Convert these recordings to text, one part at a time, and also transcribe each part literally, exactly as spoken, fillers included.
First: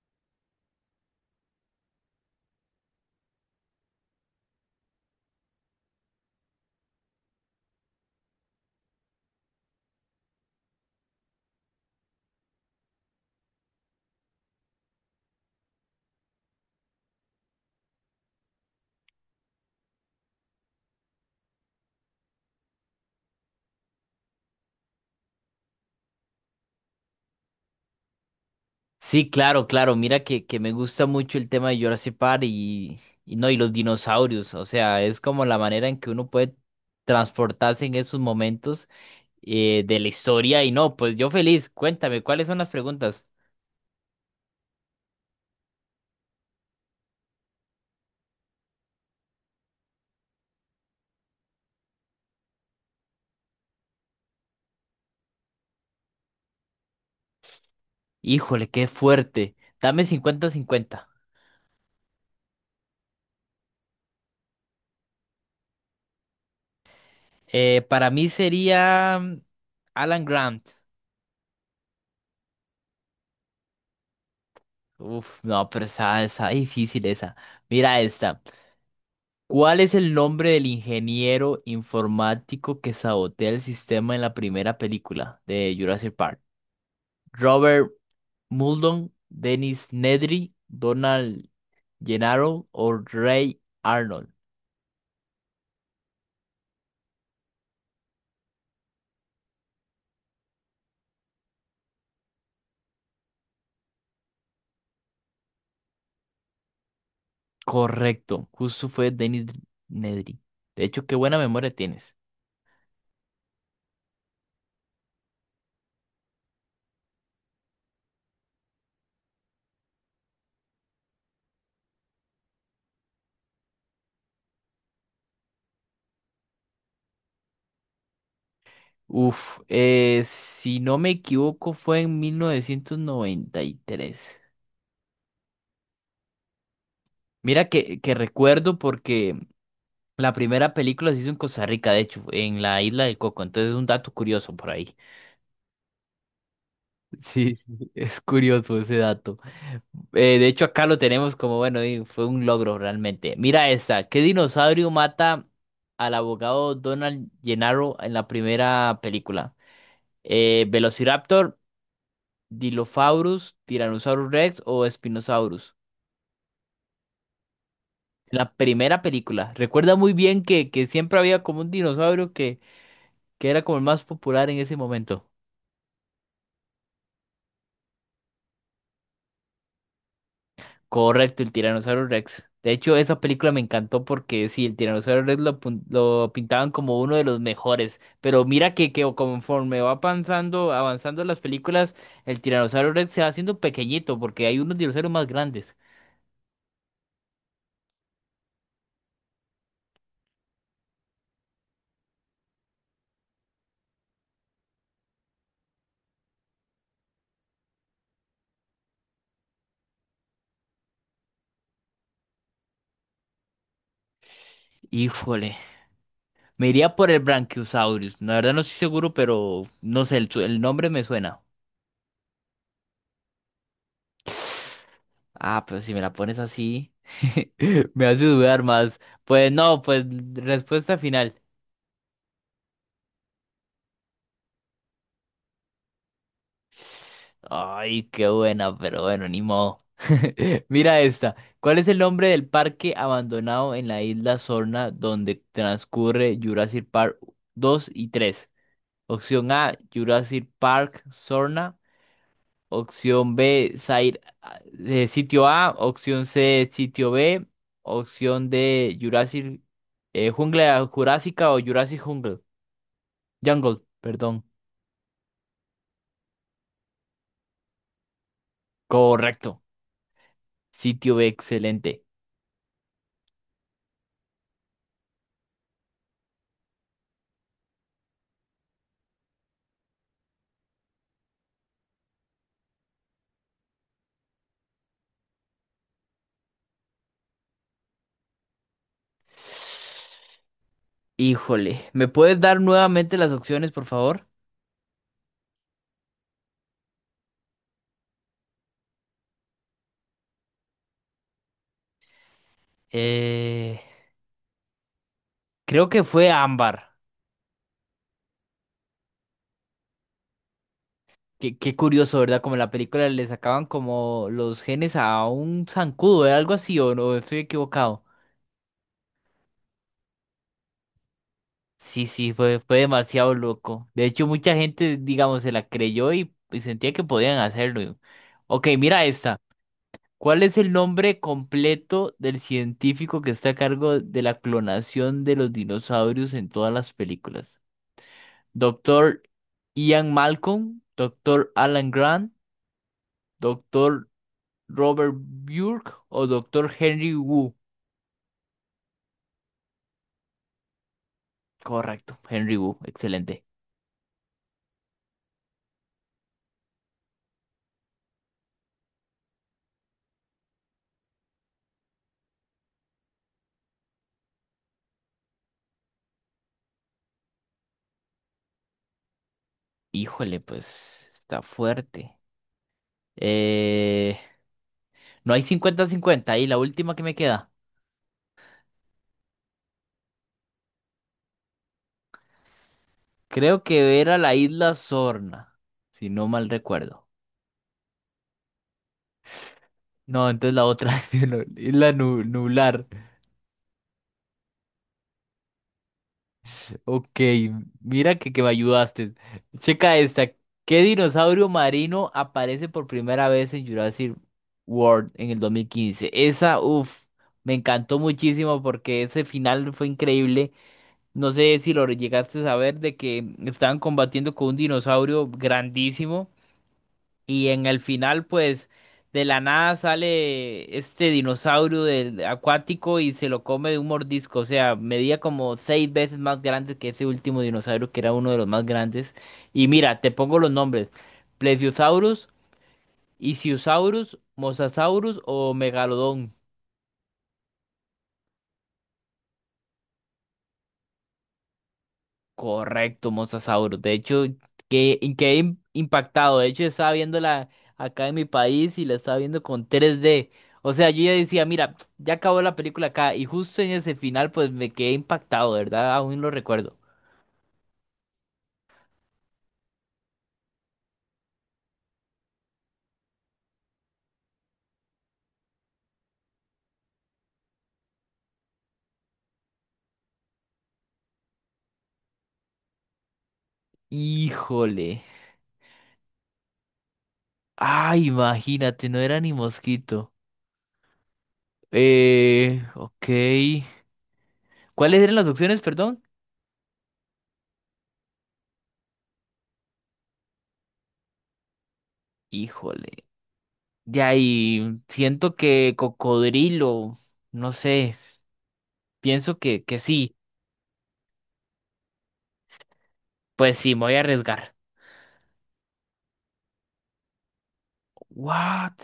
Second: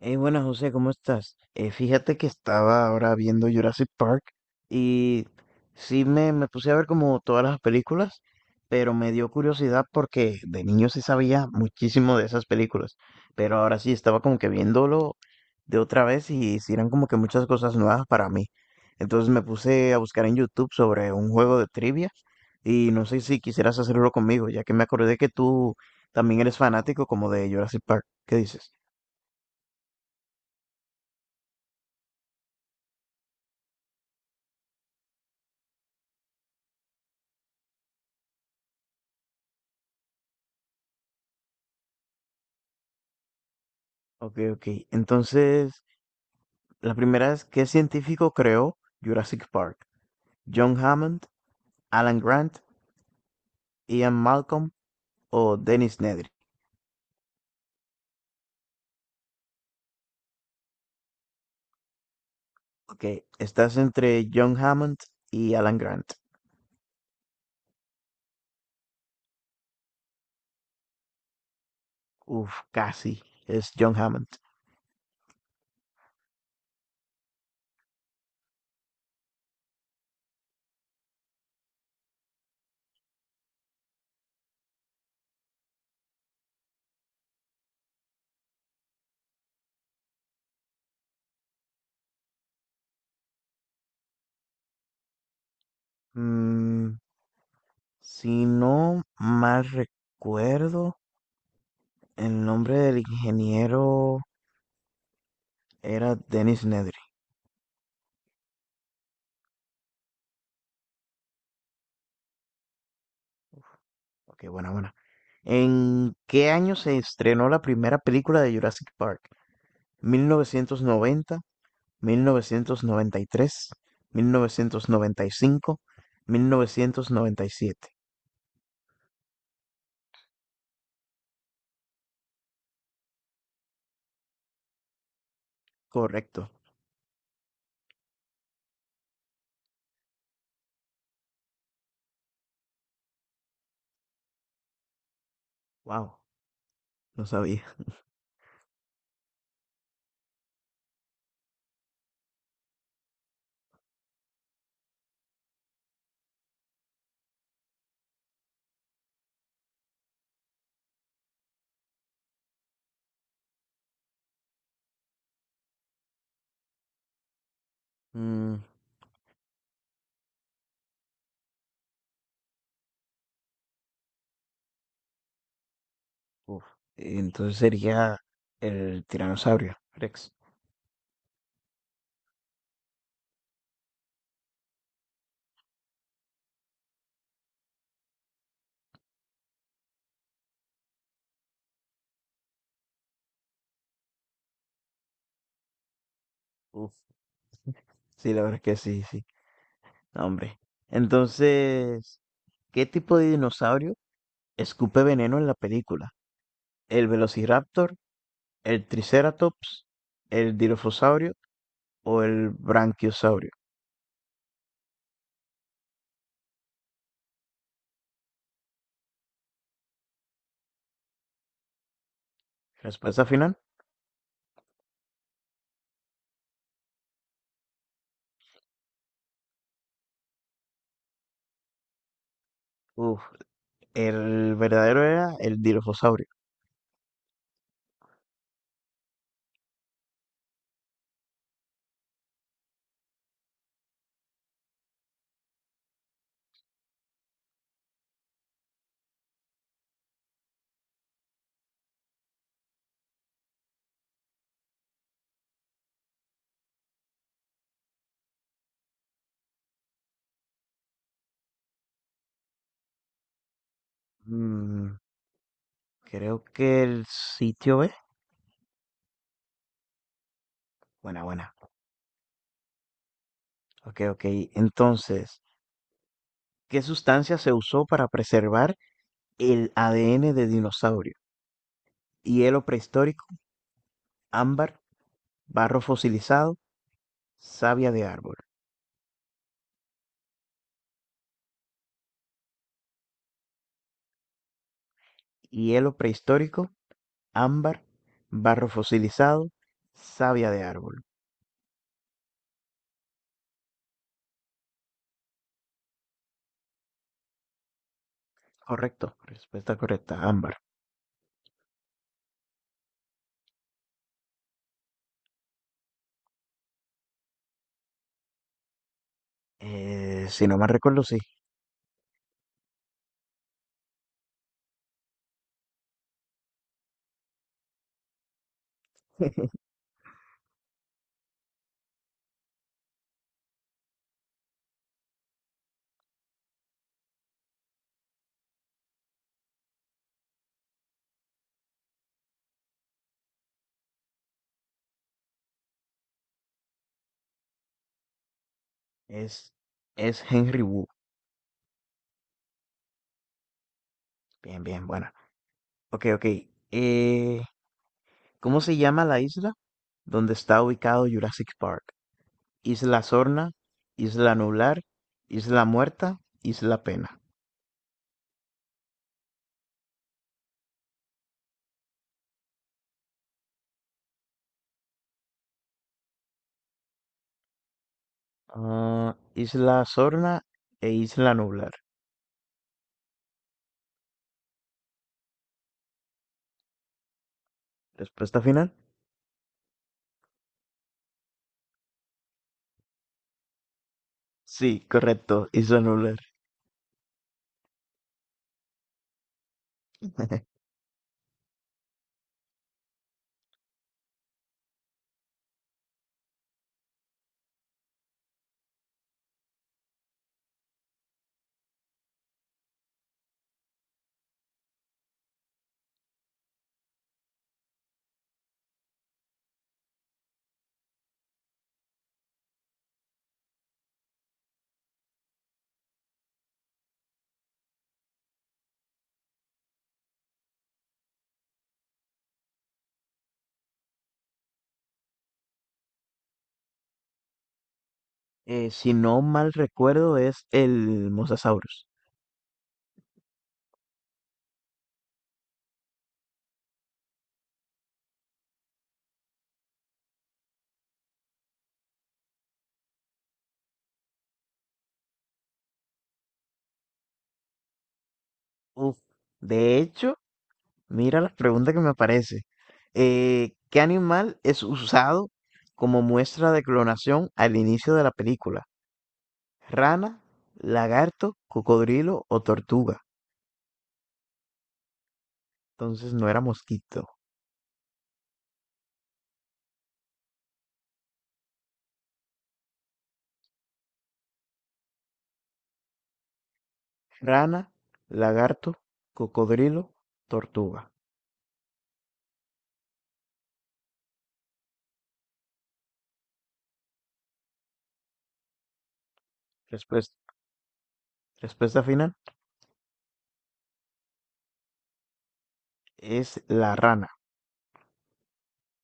Hey, buenas José, ¿cómo estás? Eh, fíjate que estaba ahora viendo Jurassic Park y sí me, me puse a ver como todas las películas, pero me dio curiosidad porque de niño sí sabía muchísimo de esas películas, pero ahora sí estaba como que viéndolo de otra vez y sí eran como que muchas cosas nuevas para mí. Entonces me puse a buscar en YouTube sobre un juego de trivia y no sé si quisieras hacerlo conmigo, ya que me acordé que tú también eres fanático como de Jurassic Park. ¿Qué dices? Sí, claro, claro. Mira que, que me gusta mucho el tema de Jurassic Park y, y no, y los dinosaurios. O sea, es como la manera en que uno puede transportarse en esos momentos eh, de la historia. Y no, pues yo feliz. Cuéntame, ¿cuáles son las preguntas? Okay, ok. Entonces, la primera es, ¿qué científico creó Jurassic Park? ¿John Hammond, Alan Grant, Ian Malcolm o Dennis Nedry? Híjole, qué fuerte. Dame cincuenta-cincuenta. Ok, estás entre John Hammond y Alan Grant. Eh, para mí sería mm, Alan Grant. Uf, casi. Es John Hammond. Uf, no, pero esa, esa difícil esa. Mira esta. ¿Cuál es el nombre del ingeniero informático que sabotea el sistema en la primera película de Jurassic Park? Robert Muldoon, Dennis Nedry, Donald Gennaro o Ray Arnold. Mm, si no mal recuerdo, el nombre del ingeniero era Dennis Nedry. Correcto, justo fue Dennis Nedry. De hecho, qué buena memoria tienes. Ok, buena, buena. ¿En qué año se estrenó la primera película de Jurassic Park? mil novecientos noventa, mil novecientos noventa y tres, mil novecientos noventa y cinco, mil novecientos noventa y siete. Uf, eh, si no me equivoco fue en mil novecientos noventa y tres. Correcto. Mira que, que recuerdo porque la primera película se hizo en Costa Rica, de hecho, en la isla del Coco. Entonces es un dato curioso por ahí. Wow, no Sí, sabía. sí, es curioso ese dato. Eh, de hecho, acá lo tenemos como, bueno, y fue un logro realmente. Mira esta. ¿Qué dinosaurio mata al abogado Donald Gennaro en la primera película? Eh, ¿Velociraptor, Dilophosaurus, Tyrannosaurus Rex o Spinosaurus? En la Mm, primera película. Recuerda muy bien que, que siempre había como un dinosaurio que, que era como el más popular en ese momento. uf. Entonces sería el tiranosaurio Rex. Correcto, el Tiranosaurio Rex. De hecho, esa película me encantó porque sí, el Tiranosaurio Rex lo, pun- lo pintaban como uno de los mejores. Pero mira que, que conforme va avanzando, avanzando las películas, el Tiranosaurio Rex se va haciendo pequeñito porque hay unos dinosaurios más grandes. Uf. Sí, la verdad es que sí, sí. No, hombre. Entonces, ¿qué tipo de dinosaurio escupe veneno en la película? ¿El Velociraptor, el Triceratops, el Dilophosaurio o el Branquiosaurio? Híjole, me iría por el Brachiosaurus. La verdad no estoy seguro, pero no sé, el, su- el nombre me suena. Respuesta final. Ah, pues si me la pones así, me hace dudar más. Pues no, pues respuesta final. Uf. El verdadero era el dirofosaurio. Ay, qué buena, pero bueno, ni modo. Mira esta. ¿Cuál es el nombre del parque abandonado en la isla Sorna donde transcurre Jurassic Park dos y tres? Opción A, Jurassic Park Sorna. Opción B, Site- eh, sitio A. Opción C, sitio B. Opción D, Jurassic eh, Jungla Jurásica o Jurassic Jungle. Jungle, perdón. Mm, Creo que el sitio B. Correcto. Sitio Buena, B, buena. excelente. Ok, ok. Entonces, ¿qué sustancia se usó para preservar el A D N de dinosaurio? Hielo prehistórico, ámbar, barro fosilizado, savia de árbol. Híjole, ¿me puedes dar nuevamente las opciones, por favor? Hielo prehistórico, ámbar, barro fosilizado, savia de árbol. Eh, creo que fue ámbar. Correcto, respuesta correcta, ámbar. Qué, qué curioso, ¿verdad? Como en la película le sacaban como los genes a un zancudo, ¿eh? Algo así, ¿o no? Estoy equivocado. Eh, si no mal recuerdo, sí. Sí, sí, fue, fue demasiado loco. De hecho, mucha gente, digamos, se la creyó y, y sentía que podían hacerlo. Ok, mira esta. ¿Cuál es el nombre completo del científico que está a cargo de la clonación de los dinosaurios en todas las películas? Doctor Ian Malcolm, Doctor Alan Grant, Doctor Robert Burke o Doctor Henry Wu. Es, es Henry Wu. Correcto, Henry Wu, excelente. Bien, bien, bueno. Ok, ok. Eh, ¿Cómo se llama la isla donde está ubicado Jurassic Park? Isla Sorna, Isla Nublar, Isla Muerta, Isla Pena. Híjole, pues está fuerte. Eh, no hay cincuenta-cincuenta y la última que me queda. Ah, Isla Sorna e Isla Nublar. Creo que era la isla Sorna, si no mal recuerdo. ¿Respuesta final? No, entonces la otra, la isla Nu- Nublar. Sí, correcto, Isla Nublar. Ok, mira que, que me ayudaste. Checa esta. ¿Qué dinosaurio marino aparece por primera vez en Jurassic World en el dos mil quince? Esa, uff, me encantó muchísimo porque ese final fue increíble. No sé si lo llegaste a saber de que estaban combatiendo con un dinosaurio grandísimo. Y en el final, pues, de la nada sale este dinosaurio del acuático y se lo come de un mordisco. O sea, medía como seis veces más grande que ese último dinosaurio, que era uno de los más grandes. Y mira, te pongo los nombres. Plesiosaurus, Ichthyosaurus, Mosasaurus o Megalodón. Eh, si no mal recuerdo, es el Mosasaurus. Correcto, Mosasaurus. De hecho, que quedé im- impactado. De hecho, yo estaba viéndola acá en mi país y la estaba viendo con tres D. O sea, yo ya decía, mira, ya acabó la película acá. Y justo en ese final, pues me quedé impactado, de ¿verdad? Aún lo recuerdo. Uf, de hecho, mira la pregunta que me aparece. Eh, ¿qué animal es usado como muestra de clonación al inicio de la película? Rana, lagarto, cocodrilo o tortuga. Híjole. Entonces no era mosquito. Ay, imagínate, no era ni mosquito. Eh, ok. ¿Cuáles eran las opciones, perdón? Rana, lagarto, cocodrilo, tortuga. Híjole. De ahí, siento que cocodrilo. No sé. Pienso que, que sí. Respuesta. Respuesta final Pues sí, me voy a arriesgar. es la rana. What?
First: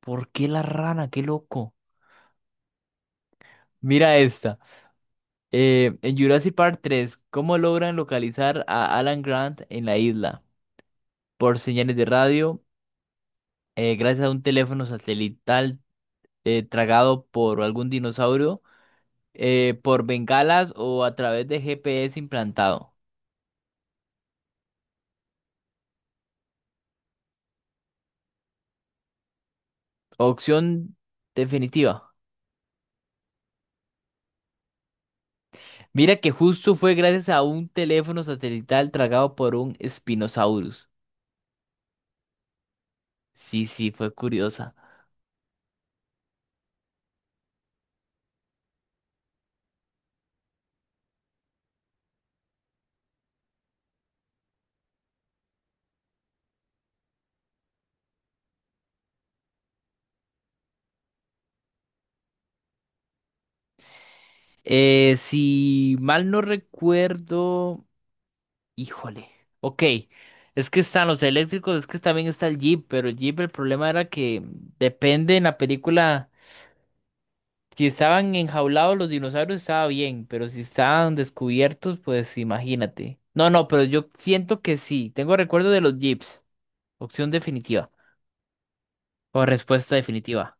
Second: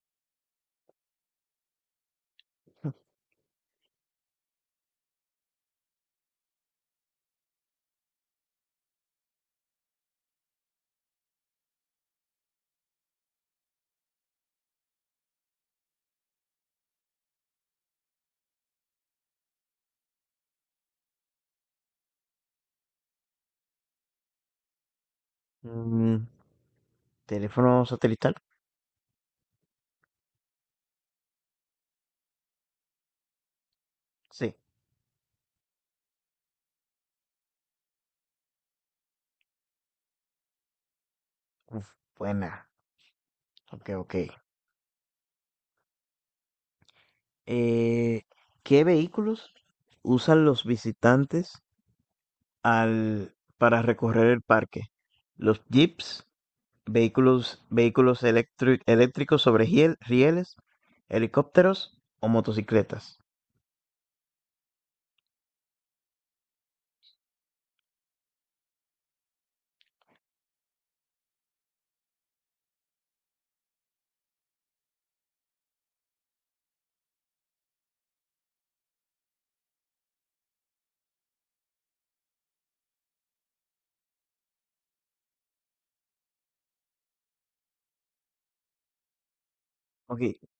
¿Por qué la rana? Qué loco. Mira esta. Eh, en Jurassic Park tres, ¿cómo logran localizar a Alan Grant en la isla? Por señales de radio, eh, gracias a un teléfono satelital eh, tragado por algún dinosaurio, eh, por bengalas o a través de G P S implantado. Mm, ¿Teléfono satelital? Opción definitiva. Sí. Mira que justo fue gracias a un teléfono satelital tragado por un Spinosaurus. Uf, buena. Sí, sí, Ok, fue ok. curiosa. Eh, ¿Qué vehículos usan los visitantes al, para recorrer el parque? Los jeeps, vehículos, vehículos electri- eléctricos sobre hiel- rieles, helicópteros o motocicletas. Eh, si mal no recuerdo, híjole. Ok, es que están los eléctricos, es que también está el Jeep, pero el Jeep el problema era que depende en la película. Si estaban enjaulados los dinosaurios estaba bien, pero si estaban descubiertos, pues imagínate. No, no, pero yo siento que sí. Tengo recuerdo de los Jeeps. Opción definitiva o respuesta Ok, definitiva.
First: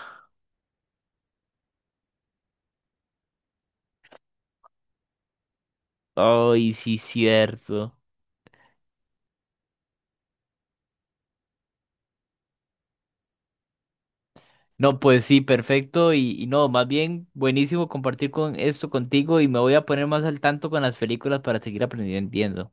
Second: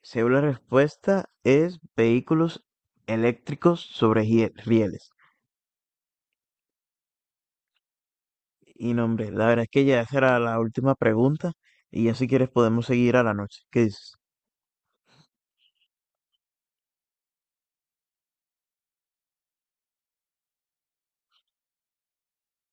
según la respuesta es vehículos eléctricos sobre hiel- rieles. Ay, sí, cierto. Y no, hombre, la verdad es que ya esa era la última pregunta y ya si quieres podemos seguir a la noche. ¿Qué dices? No, pues sí, perfecto. Y, y no, más bien buenísimo compartir con esto contigo y me voy a poner más al tanto con las películas para seguir aprendiendo.